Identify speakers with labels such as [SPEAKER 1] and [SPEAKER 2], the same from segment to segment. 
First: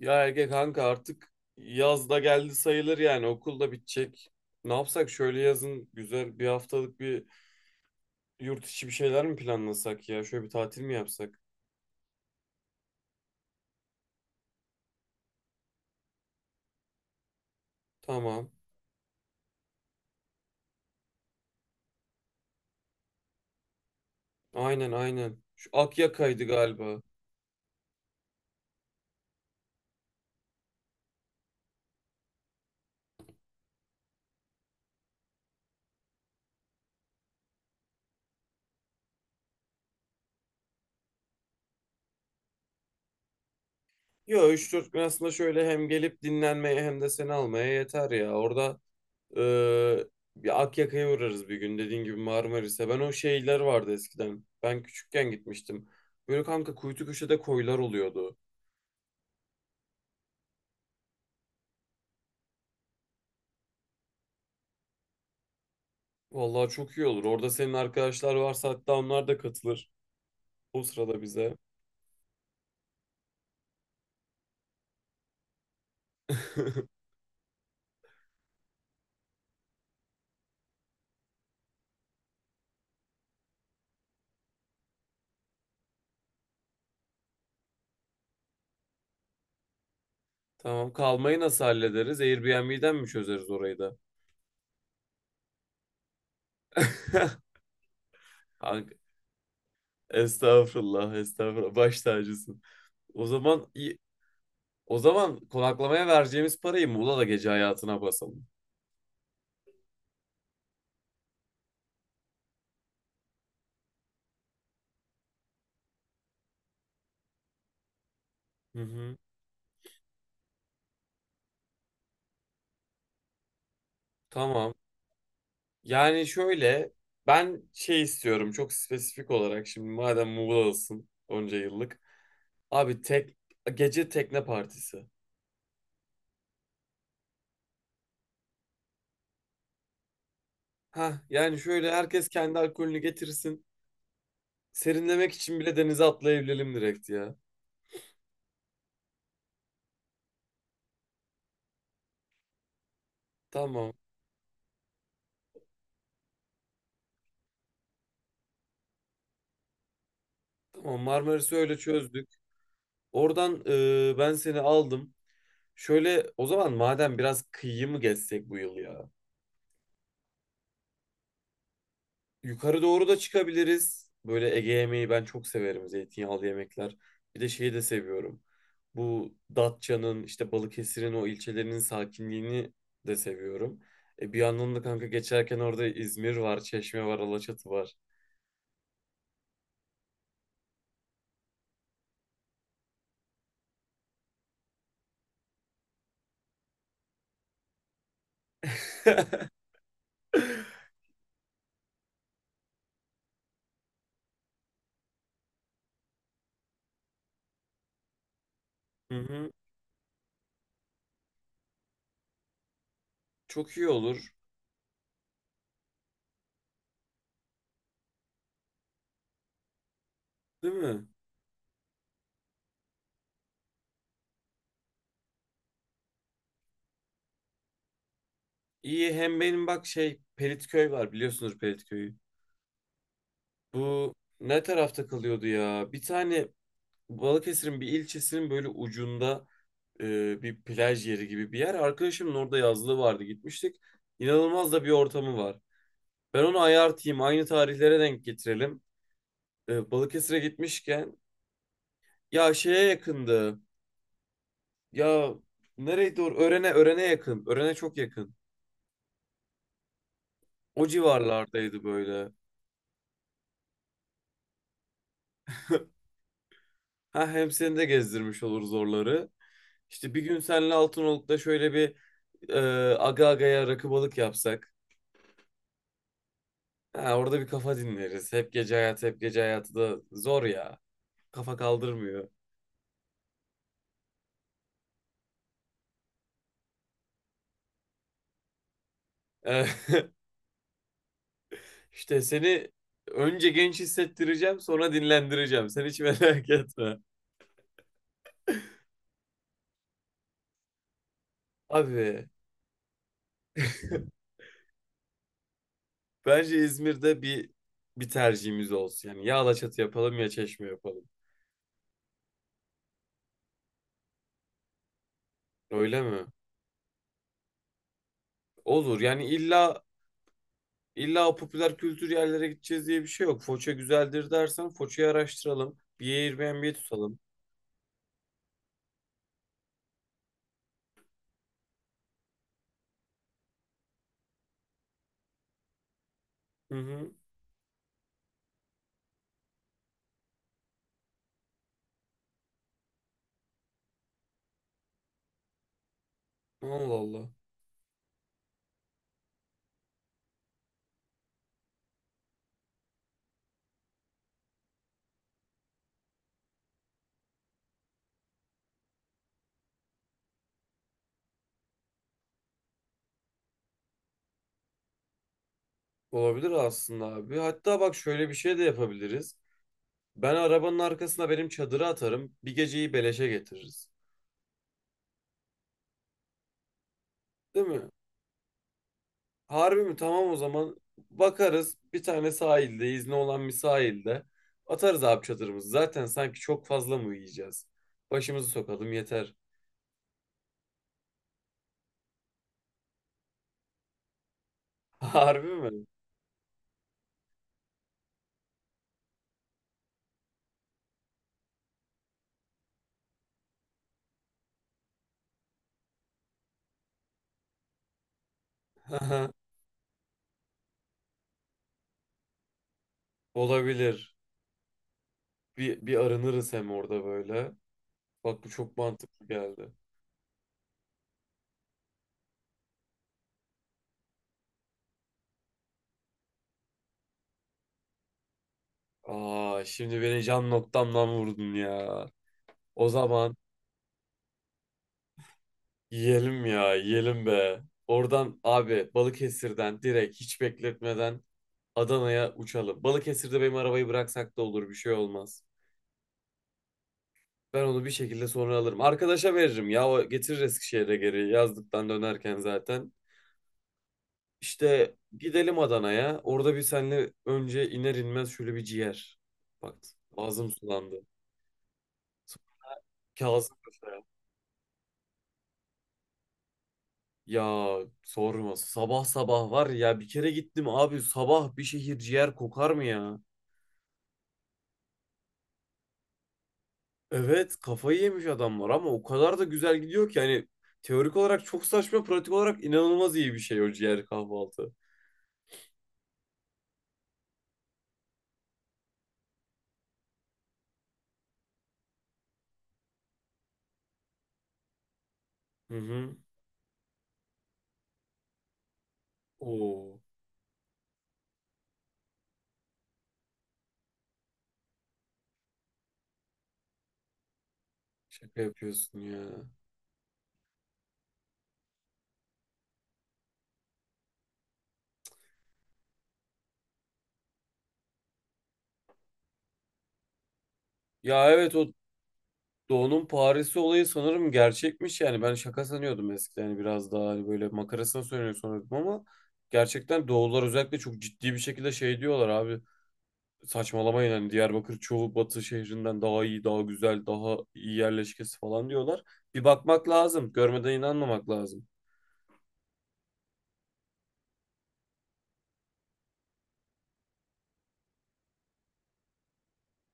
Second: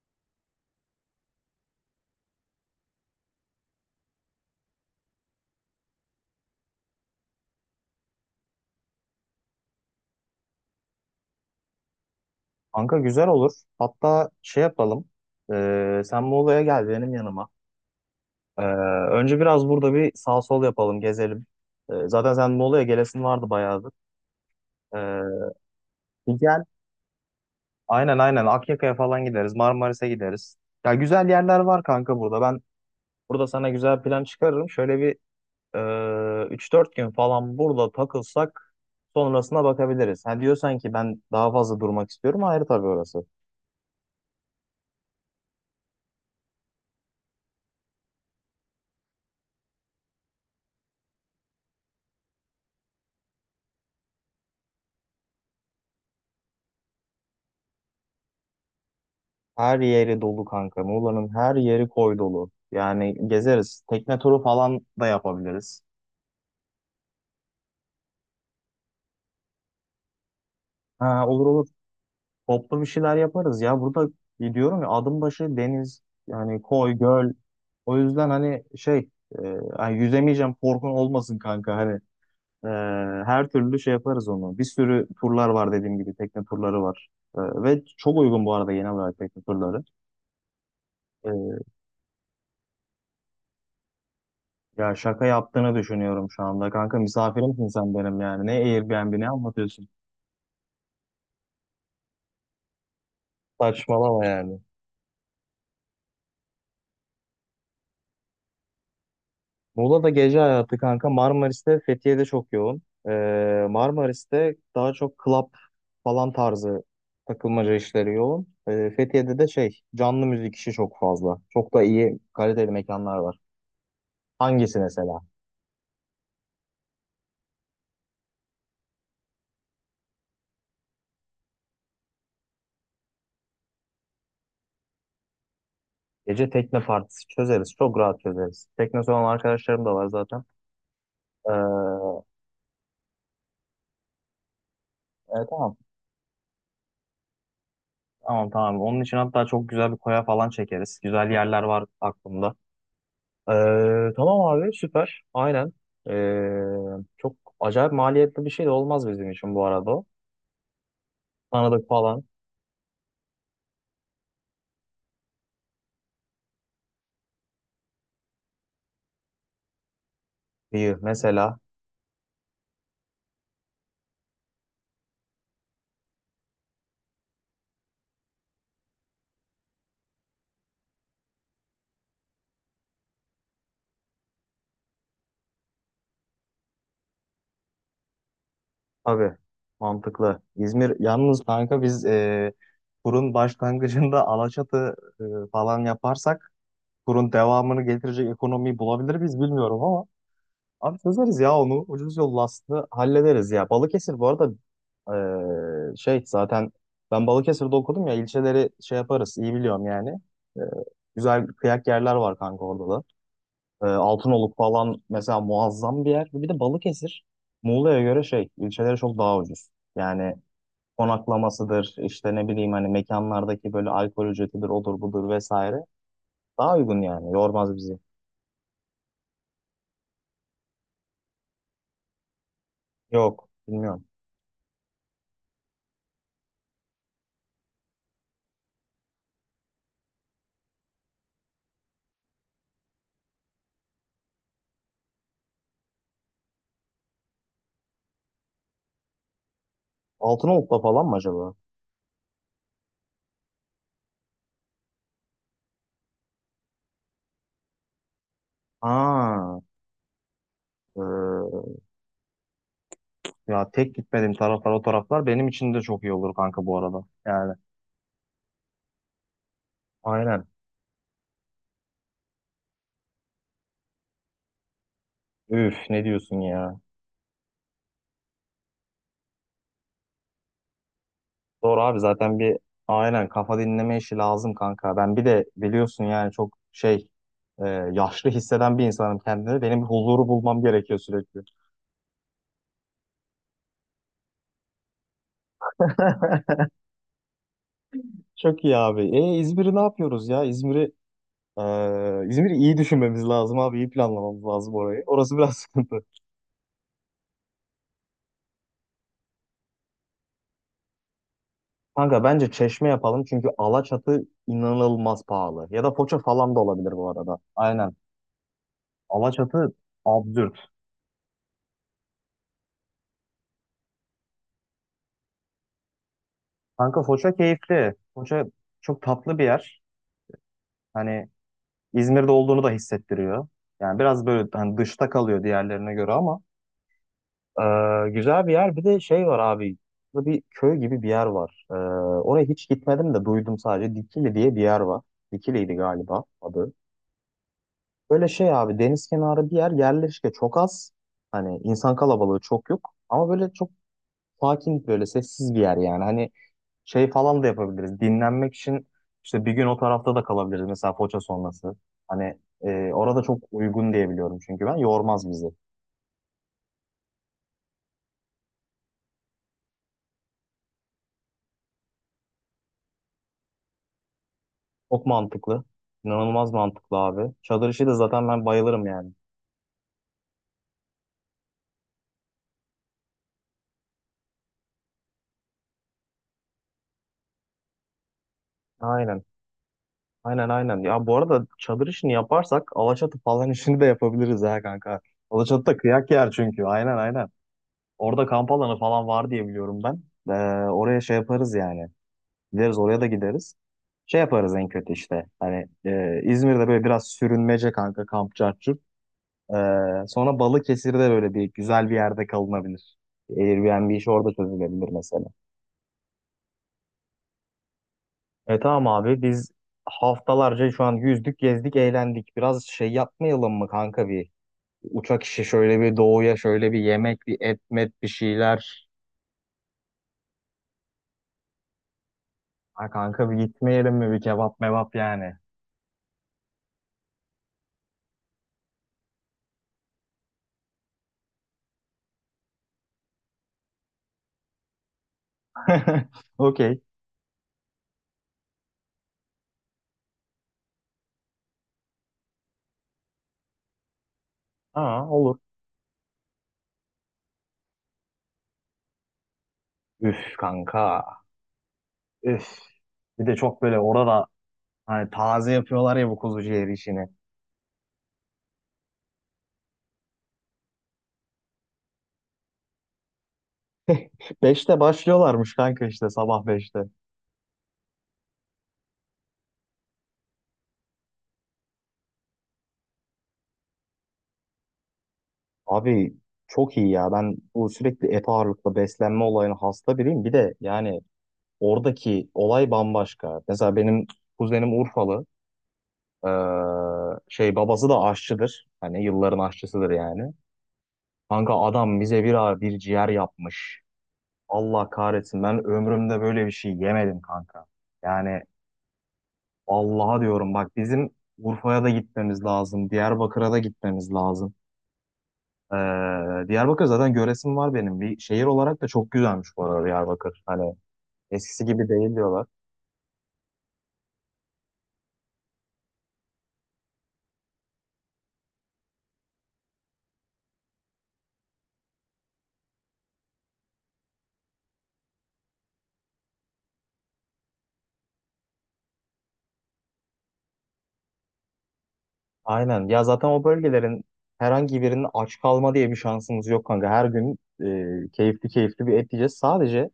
[SPEAKER 1] Ya Ege kanka artık yaz da geldi sayılır yani okul da bitecek. Ne yapsak şöyle yazın güzel bir haftalık bir yurt içi bir şeyler mi planlasak ya? Şöyle bir tatil mi yapsak?
[SPEAKER 2] Kanka güzel olur. Hatta şey yapalım. Sen Muğla'ya gel benim yanıma.
[SPEAKER 1] Tamam.
[SPEAKER 2] Ee, Önce biraz burada bir sağ sol yapalım, gezelim. Zaten sen Muğla'ya gelesin vardı bayağıdır.
[SPEAKER 1] Aynen
[SPEAKER 2] Ee,
[SPEAKER 1] aynen. Şu
[SPEAKER 2] Bir
[SPEAKER 1] Akyaka'ydı
[SPEAKER 2] gel.
[SPEAKER 1] galiba.
[SPEAKER 2] Aynen aynen, Akyaka'ya falan gideriz. Marmaris'e gideriz. Ya güzel yerler var kanka burada. Ben burada sana güzel plan çıkarırım. Şöyle bir e, 3-4 gün falan burada takılsak sonrasına bakabiliriz. Ha diyorsan ki ben daha fazla durmak istiyorum. Ayrı tabii orası.
[SPEAKER 1] Yo, üç dört gün aslında şöyle hem gelip dinlenmeye hem de seni almaya yeter ya. Orada eee, bir Akyaka'ya uğrarız bir gün, dediğin gibi Marmaris'e. Ben o şeyler vardı eskiden. Ben küçükken gitmiştim. Böyle kanka kuytu köşede koylar oluyordu.
[SPEAKER 2] Her yeri dolu kanka. Muğla'nın her yeri koy dolu. Yani gezeriz. Tekne turu falan da yapabiliriz.
[SPEAKER 1] Vallahi çok iyi olur. Orada senin arkadaşlar varsa hatta onlar da katılır. O sırada
[SPEAKER 2] Ha, olur
[SPEAKER 1] bize.
[SPEAKER 2] olur. Toplu bir şeyler yaparız ya. Burada gidiyorum ya, adım başı deniz, yani koy göl. O yüzden hani şey, e, hani yüzemeyeceğim korkun olmasın kanka, hani e, her türlü şey yaparız onu. Bir sürü turlar var, dediğim gibi tekne turları var. Ve çok uygun bu arada genel olarak tekne turları.
[SPEAKER 1] Tamam, kalmayı
[SPEAKER 2] E,
[SPEAKER 1] nasıl hallederiz? Airbnb'den mi çözeriz orayı da?
[SPEAKER 2] Ya şaka yaptığını düşünüyorum şu anda. Kanka misafirimsin sen benim yani. Ne
[SPEAKER 1] Kanka,
[SPEAKER 2] Airbnb ne anlatıyorsun?
[SPEAKER 1] estağfurullah, estağfurullah. Baş tacısın. O zaman iyi-
[SPEAKER 2] Saçmalama yani.
[SPEAKER 1] o zaman konaklamaya vereceğimiz parayı Muğla'da gece hayatına basalım.
[SPEAKER 2] Muğla'da gece hayatı kanka, Marmaris'te, Fethiye'de çok yoğun. Marmaris'te daha çok club falan tarzı takılmaca işleri yoğun.
[SPEAKER 1] Hı hı.
[SPEAKER 2] Fethiye'de de şey, canlı müzik işi çok fazla. Çok da iyi kaliteli mekanlar var.
[SPEAKER 1] Tamam.
[SPEAKER 2] Hangisi mesela?
[SPEAKER 1] Yani şöyle ben şey istiyorum, çok spesifik olarak, şimdi madem Muğla'dasın onca yıllık. Abi, tek gece tekne partisi.
[SPEAKER 2] Gece tekne partisi çözeriz. Çok rahat çözeriz. Tekne olan arkadaşlarım da var zaten.
[SPEAKER 1] Ha yani şöyle
[SPEAKER 2] Ee,
[SPEAKER 1] herkes kendi alkolünü getirsin. Serinlemek için bile
[SPEAKER 2] tamam.
[SPEAKER 1] denize atlayabilelim direkt ya.
[SPEAKER 2] Tamam tamam. Onun için hatta çok güzel bir koya falan çekeriz. Güzel yerler var aklımda.
[SPEAKER 1] Tamam.
[SPEAKER 2] Tamam abi, süper. Aynen. Çok acayip maliyetli bir şey de olmaz bizim için bu arada. O.
[SPEAKER 1] Tamam, Marmaris'i öyle
[SPEAKER 2] Tanıdık falan.
[SPEAKER 1] çözdük. Oradan ben seni aldım. Şöyle o zaman, madem, biraz kıyı mı gezsek bu yıl ya?
[SPEAKER 2] İyi mesela.
[SPEAKER 1] Yukarı doğru da çıkabiliriz. Böyle Ege yemeği ben çok severim. Zeytinyağlı yemekler. Bir de şeyi de seviyorum. Bu Datça'nın, işte Balıkesir'in o ilçelerinin sakinliğini de seviyorum. Bir yandan da kanka geçerken orada İzmir var, Çeşme var, Alaçatı var.
[SPEAKER 2] Tabii. Mantıklı. İzmir yalnız kanka, biz kurun başlangıcında Alaçatı falan yaparsak, kurun devamını getirecek ekonomiyi bulabilir miyiz bilmiyorum ama. Abi çözeriz ya onu. Ucuz yol Last'ı hallederiz ya. Balıkesir bu arada şey, zaten ben Balıkesir'de okudum ya, ilçeleri şey
[SPEAKER 1] Hı
[SPEAKER 2] yaparız,
[SPEAKER 1] hı.
[SPEAKER 2] iyi biliyorum yani. Eee, Güzel kıyak yerler var kanka orada da.
[SPEAKER 1] Çok iyi olur.
[SPEAKER 2] Altınoluk falan mesela muazzam bir yer. Bir de Balıkesir, Muğla'ya göre şey, ilçeleri çok daha ucuz. Yani
[SPEAKER 1] Değil mi?
[SPEAKER 2] konaklamasıdır, işte ne bileyim hani, mekanlardaki böyle alkol ücretidir odur budur vesaire. Daha uygun yani, yormaz bizi.
[SPEAKER 1] İyi, hem benim bak şey Pelitköy var, biliyorsunuz Pelitköy'ü.
[SPEAKER 2] Yok, bilmiyorum.
[SPEAKER 1] Bu ne tarafta kalıyordu ya? Bir tane Balıkesir'in bir ilçesinin böyle ucunda bir plaj yeri gibi bir yer. Arkadaşımın orada yazlığı vardı, gitmiştik. İnanılmaz da bir ortamı var. Ben onu ayartayım, aynı tarihlere denk getirelim. Balıkesir'e
[SPEAKER 2] Altınoluk'ta falan mı
[SPEAKER 1] gitmişken
[SPEAKER 2] acaba?
[SPEAKER 1] ya, şeye yakındı. Ya nereye doğru? Örene, Örene yakın. Örene çok yakın.
[SPEAKER 2] Ha.
[SPEAKER 1] O
[SPEAKER 2] Ee,
[SPEAKER 1] civarlardaydı böyle.
[SPEAKER 2] Ya, tek gitmediğim taraflar o taraflar benim için de çok iyi olur kanka bu arada.
[SPEAKER 1] Ha, hem
[SPEAKER 2] Yani
[SPEAKER 1] seni de gezdirmiş oluruz oraları. İşte bir gün
[SPEAKER 2] aynen.
[SPEAKER 1] seninle Altınoluk'ta şöyle bir e, aga agaya rakı balık yapsak.
[SPEAKER 2] Üf ne diyorsun ya.
[SPEAKER 1] Ha, orada bir kafa dinleriz. Hep gece hayatı, hep gece hayatı da zor ya. Kafa
[SPEAKER 2] Doğru abi,
[SPEAKER 1] kaldırmıyor.
[SPEAKER 2] zaten bir, aynen, kafa dinleme işi lazım kanka. Ben bir de biliyorsun yani çok şey, yaşlı hisseden bir insanım kendimi.
[SPEAKER 1] E,
[SPEAKER 2] Benim bir huzuru bulmam gerekiyor sürekli.
[SPEAKER 1] işte seni önce genç hissettireceğim, sonra dinlendireceğim. Sen hiç merak etme.
[SPEAKER 2] Çok iyi abi. E İzmir'i ne yapıyoruz ya?
[SPEAKER 1] Abi
[SPEAKER 2] E, İzmir'i iyi düşünmemiz lazım abi, iyi planlamamız lazım orayı. Orası biraz sıkıntı.
[SPEAKER 1] bence İzmir'de bir tercihimiz olsun. Yani ya Alaçatı yapalım ya Çeşme yapalım.
[SPEAKER 2] Kanka bence Çeşme yapalım, çünkü Alaçatı inanılmaz pahalı. Ya da
[SPEAKER 1] Öyle
[SPEAKER 2] Foça
[SPEAKER 1] mi?
[SPEAKER 2] falan da olabilir bu arada. Aynen.
[SPEAKER 1] Olur. Yani
[SPEAKER 2] Alaçatı
[SPEAKER 1] illa
[SPEAKER 2] absürt.
[SPEAKER 1] İlla o popüler kültür yerlere gideceğiz diye bir şey yok. Foça güzeldir dersen Foça'yı araştıralım. Bir Airbnb
[SPEAKER 2] Kanka
[SPEAKER 1] tutalım.
[SPEAKER 2] Foça keyifli. Foça çok tatlı bir yer. Hani İzmir'de olduğunu da hissettiriyor. Yani biraz böyle hani dışta kalıyor diğerlerine göre, ama
[SPEAKER 1] Hı hı.
[SPEAKER 2] güzel bir yer. Bir de şey var abi. Burada bir köy gibi bir yer var. Oraya hiç gitmedim de, duydum sadece. Dikili diye bir yer var. Dikili'ydi galiba adı.
[SPEAKER 1] Allah Allah.
[SPEAKER 2] Böyle şey abi, deniz kenarı bir yer, yerleşke çok az. Hani insan kalabalığı çok yok. Ama böyle çok sakin, böyle sessiz bir yer yani. Hani şey falan da yapabiliriz. Dinlenmek için işte bir gün o tarafta da kalabiliriz. Mesela Foça sonrası. Hani orada çok uygun diye biliyorum çünkü ben. Yormaz bizi.
[SPEAKER 1] Olabilir aslında abi. Hatta bak, şöyle bir şey de yapabiliriz. Ben arabanın arkasına benim çadırı atarım. Bir geceyi beleşe getiririz.
[SPEAKER 2] Çok mantıklı. İnanılmaz mantıklı abi.
[SPEAKER 1] Değil
[SPEAKER 2] Çadır işi
[SPEAKER 1] mi?
[SPEAKER 2] de zaten ben bayılırım yani.
[SPEAKER 1] Harbi mi? Tamam o zaman. Bakarız bir tane sahilde, izni olan bir sahilde. Atarız abi çadırımızı. Zaten sanki çok fazla mı yiyeceğiz? Başımızı sokalım
[SPEAKER 2] Aynen.
[SPEAKER 1] yeter.
[SPEAKER 2] Aynen aynen. Ya bu arada çadır işini yaparsak, Alaçatı falan işini de yapabiliriz ha kanka.
[SPEAKER 1] Harbi
[SPEAKER 2] Alaçatı
[SPEAKER 1] mi?
[SPEAKER 2] da kıyak yer çünkü. Aynen aynen. Orada kamp alanı falan var diye biliyorum ben. Oraya şey yaparız yani. Gideriz, oraya da gideriz. Şey yaparız en kötü işte. Hani İzmir'de böyle biraz sürünmece kanka, kamp çarçur. Sonra Balıkesir'de böyle bir güzel bir yerde kalınabilir. Airbnb işi
[SPEAKER 1] Olabilir.
[SPEAKER 2] orada çözülebilir mesela.
[SPEAKER 1] Bir arınırız hem orada böyle. Bak, bu
[SPEAKER 2] E
[SPEAKER 1] çok
[SPEAKER 2] tamam abi,
[SPEAKER 1] mantıklı
[SPEAKER 2] biz
[SPEAKER 1] geldi.
[SPEAKER 2] haftalarca şu an yüzdük, gezdik, eğlendik. Biraz şey yapmayalım mı kanka, bir uçak işi, şöyle bir doğuya, şöyle bir yemek, bir et met, bir şeyler.
[SPEAKER 1] Aa, şimdi beni can noktamdan vurdun ya.
[SPEAKER 2] Ha
[SPEAKER 1] O
[SPEAKER 2] kanka, bir
[SPEAKER 1] zaman
[SPEAKER 2] gitmeyelim mi, bir kebap mebap yani.
[SPEAKER 1] yiyelim ya, yiyelim be. Oradan abi, Balıkesir'den direkt hiç bekletmeden Adana'ya uçalım. Balıkesir'de benim arabayı bıraksak da olur, bir şey olmaz.
[SPEAKER 2] Okey.
[SPEAKER 1] Ben onu bir şekilde sonra alırım. Arkadaşa veririm, ya o getirir Eskişehir'e geri, yazdıktan dönerken zaten. İşte
[SPEAKER 2] Aa, olur.
[SPEAKER 1] gidelim Adana'ya. Orada bir, senle önce iner inmez şöyle bir ciğer. Bak
[SPEAKER 2] Üf
[SPEAKER 1] ağzım sulandı.
[SPEAKER 2] kanka. Üf.
[SPEAKER 1] Sonra
[SPEAKER 2] Bir de
[SPEAKER 1] Kazım
[SPEAKER 2] çok böyle
[SPEAKER 1] Paşa'ya.
[SPEAKER 2] orada, hani taze yapıyorlar ya bu kuzu ciğeri işini.
[SPEAKER 1] Ya sorma. Sabah sabah var ya, bir kere gittim abi, sabah bir şehir ciğer kokar mı ya?
[SPEAKER 2] Beşte başlıyorlarmış kanka, işte sabah beşte.
[SPEAKER 1] Evet, kafayı yemiş adamlar, ama o kadar da güzel gidiyor ki, yani teorik olarak çok saçma, pratik olarak inanılmaz iyi bir şey o ciğer kahvaltı.
[SPEAKER 2] Abi çok iyi ya. Ben bu sürekli et ağırlıklı beslenme olayına hasta biriyim. Bir de yani oradaki olay bambaşka. Mesela benim kuzenim Urfalı.
[SPEAKER 1] Hı hı.
[SPEAKER 2] Ee, Şey, babası da aşçıdır. Hani yılların aşçısıdır
[SPEAKER 1] Oo,
[SPEAKER 2] yani. Kanka adam bize bir ağır bir ciğer yapmış. Allah kahretsin, ben ömrümde böyle bir şey yemedim kanka.
[SPEAKER 1] şaka
[SPEAKER 2] Yani
[SPEAKER 1] yapıyorsun ya.
[SPEAKER 2] Allah'a diyorum bak, bizim Urfa'ya da gitmemiz lazım, Diyarbakır'a da gitmemiz lazım. Ee, Diyarbakır zaten göresim var benim. Bir şehir olarak da çok güzelmiş bu arada Diyarbakır. Hani
[SPEAKER 1] Ya evet,
[SPEAKER 2] eskisi
[SPEAKER 1] o
[SPEAKER 2] gibi değil diyorlar.
[SPEAKER 1] Doğu'nun Paris'i olayı sanırım gerçekmiş, yani ben şaka sanıyordum eskiden, hani biraz daha hani böyle makarasına söylüyor sanıyordum, ama gerçekten Doğular özellikle çok ciddi bir şekilde şey diyorlar abi, saçmalamayın, hani Diyarbakır çoğu batı şehrinden daha iyi, daha güzel, daha iyi yerleşkesi falan diyorlar. Bir bakmak lazım, görmeden inanmamak lazım.
[SPEAKER 2] Aynen. Ya zaten o bölgelerin herhangi birinin aç kalma diye bir şansımız yok kanka. Her gün keyifli keyifli bir et yiyeceğiz. Sadece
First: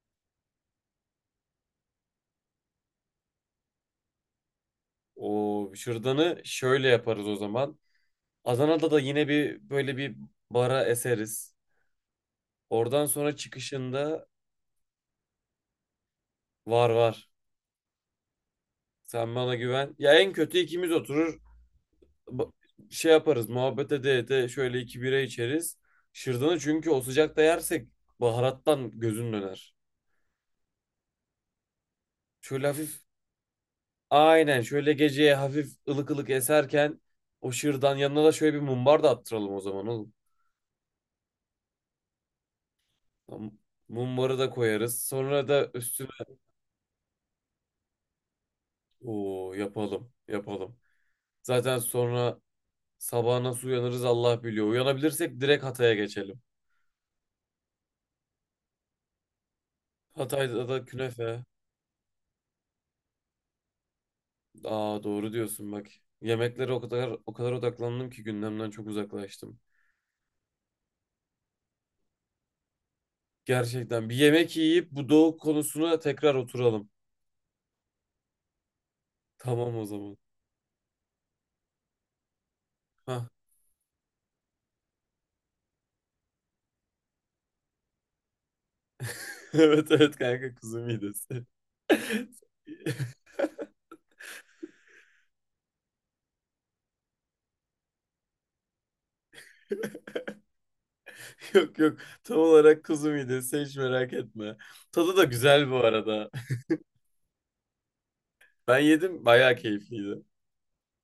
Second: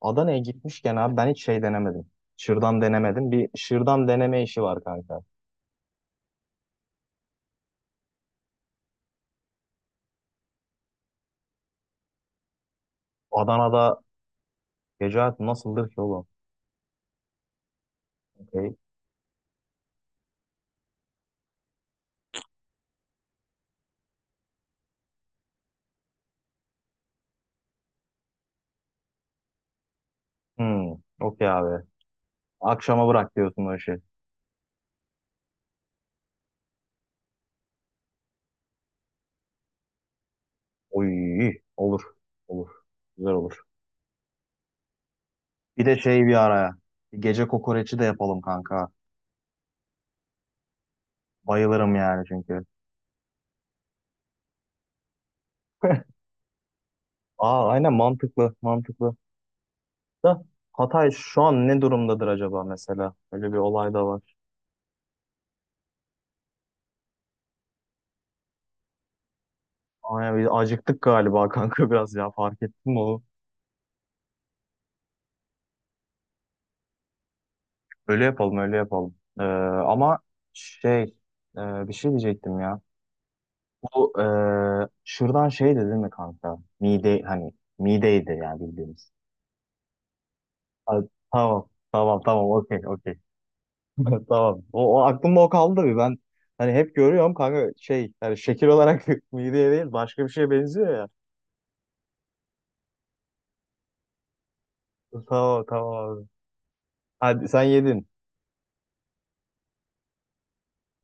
[SPEAKER 2] Adana'ya gitmişken abi, ben hiç şey denemedim, şırdan denemedim. Bir şırdan deneme işi var kanka.
[SPEAKER 1] O şırdanı şöyle yaparız o zaman, Adana'da da yine bir böyle bir bara eseriz, oradan sonra
[SPEAKER 2] Adana'da
[SPEAKER 1] çıkışında
[SPEAKER 2] gece hayatı nasıldır ki oğlum?
[SPEAKER 1] var var.
[SPEAKER 2] Okey.
[SPEAKER 1] Sen bana güven. Ya en kötü ikimiz oturur, ba- şey yaparız, muhabbet ede ede şöyle iki bira içeriz. Şırdanı çünkü o sıcakta yersek baharattan gözün döner.
[SPEAKER 2] Hmm, okey abi.
[SPEAKER 1] Şöyle hafif,
[SPEAKER 2] Akşama bırak diyorsun o işi.
[SPEAKER 1] aynen, şöyle geceye hafif ılık ılık eserken o şırdan yanına da şöyle bir mumbar da attıralım o zaman oğlum.
[SPEAKER 2] Oy, olur. Olur. Güzel
[SPEAKER 1] Tam
[SPEAKER 2] olur.
[SPEAKER 1] mumbarı da koyarız. Sonra da
[SPEAKER 2] Bir de
[SPEAKER 1] üstüne
[SPEAKER 2] şey, bir araya, bir gece kokoreçi de yapalım kanka.
[SPEAKER 1] o yapalım, yapalım. Zaten
[SPEAKER 2] Bayılırım yani
[SPEAKER 1] sonra
[SPEAKER 2] çünkü.
[SPEAKER 1] sabah nasıl uyanırız Allah biliyor. Uyanabilirsek direkt Hatay'a geçelim.
[SPEAKER 2] Aa aynen, mantıklı, mantıklı. Da
[SPEAKER 1] Hatay'da da
[SPEAKER 2] Hatay
[SPEAKER 1] künefe.
[SPEAKER 2] şu an ne durumdadır acaba mesela? Öyle bir olay da var.
[SPEAKER 1] Aa, doğru diyorsun bak. Yemeklere o kadar o kadar odaklandım ki gündemden çok uzaklaştım.
[SPEAKER 2] Aynen, bir acıktık galiba kanka biraz, ya fark ettin mi onu?
[SPEAKER 1] Gerçekten bir yemek yiyip bu doğu konusuna tekrar oturalım.
[SPEAKER 2] Öyle yapalım, öyle yapalım.
[SPEAKER 1] Tamam o zaman.
[SPEAKER 2] Ama şey, bir şey diyecektim ya.
[SPEAKER 1] Hah.
[SPEAKER 2] Bu şuradan şey dedin mi kanka? Mide, hani mideydi yani bildiğimiz.
[SPEAKER 1] Evet evet kanka, kuzu
[SPEAKER 2] Ha,
[SPEAKER 1] midesi.
[SPEAKER 2] tamam tamam tamam, okey okey. Tamam. O, o aklımda o kaldı bir, ben hani hep görüyorum kanka şey, yani şekil olarak mideye değil başka bir şeye benziyor ya.
[SPEAKER 1] Yok yok, tam olarak kuzu midesi, hiç merak etme. Tadı da
[SPEAKER 2] Tamam
[SPEAKER 1] güzel bu
[SPEAKER 2] tamam abi.
[SPEAKER 1] arada.
[SPEAKER 2] Hadi sen yedin.
[SPEAKER 1] Ben yedim, bayağı keyifliydi.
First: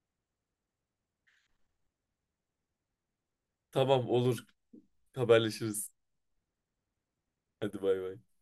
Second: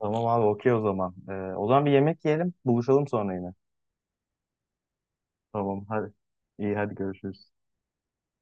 [SPEAKER 2] Tamam abi, okey o zaman. O zaman bir yemek yiyelim, buluşalım sonra yine.
[SPEAKER 1] Tamam, olur,
[SPEAKER 2] Tamam
[SPEAKER 1] haberleşiriz.
[SPEAKER 2] hadi. İyi hadi, görüşürüz.
[SPEAKER 1] Hadi, bay bay.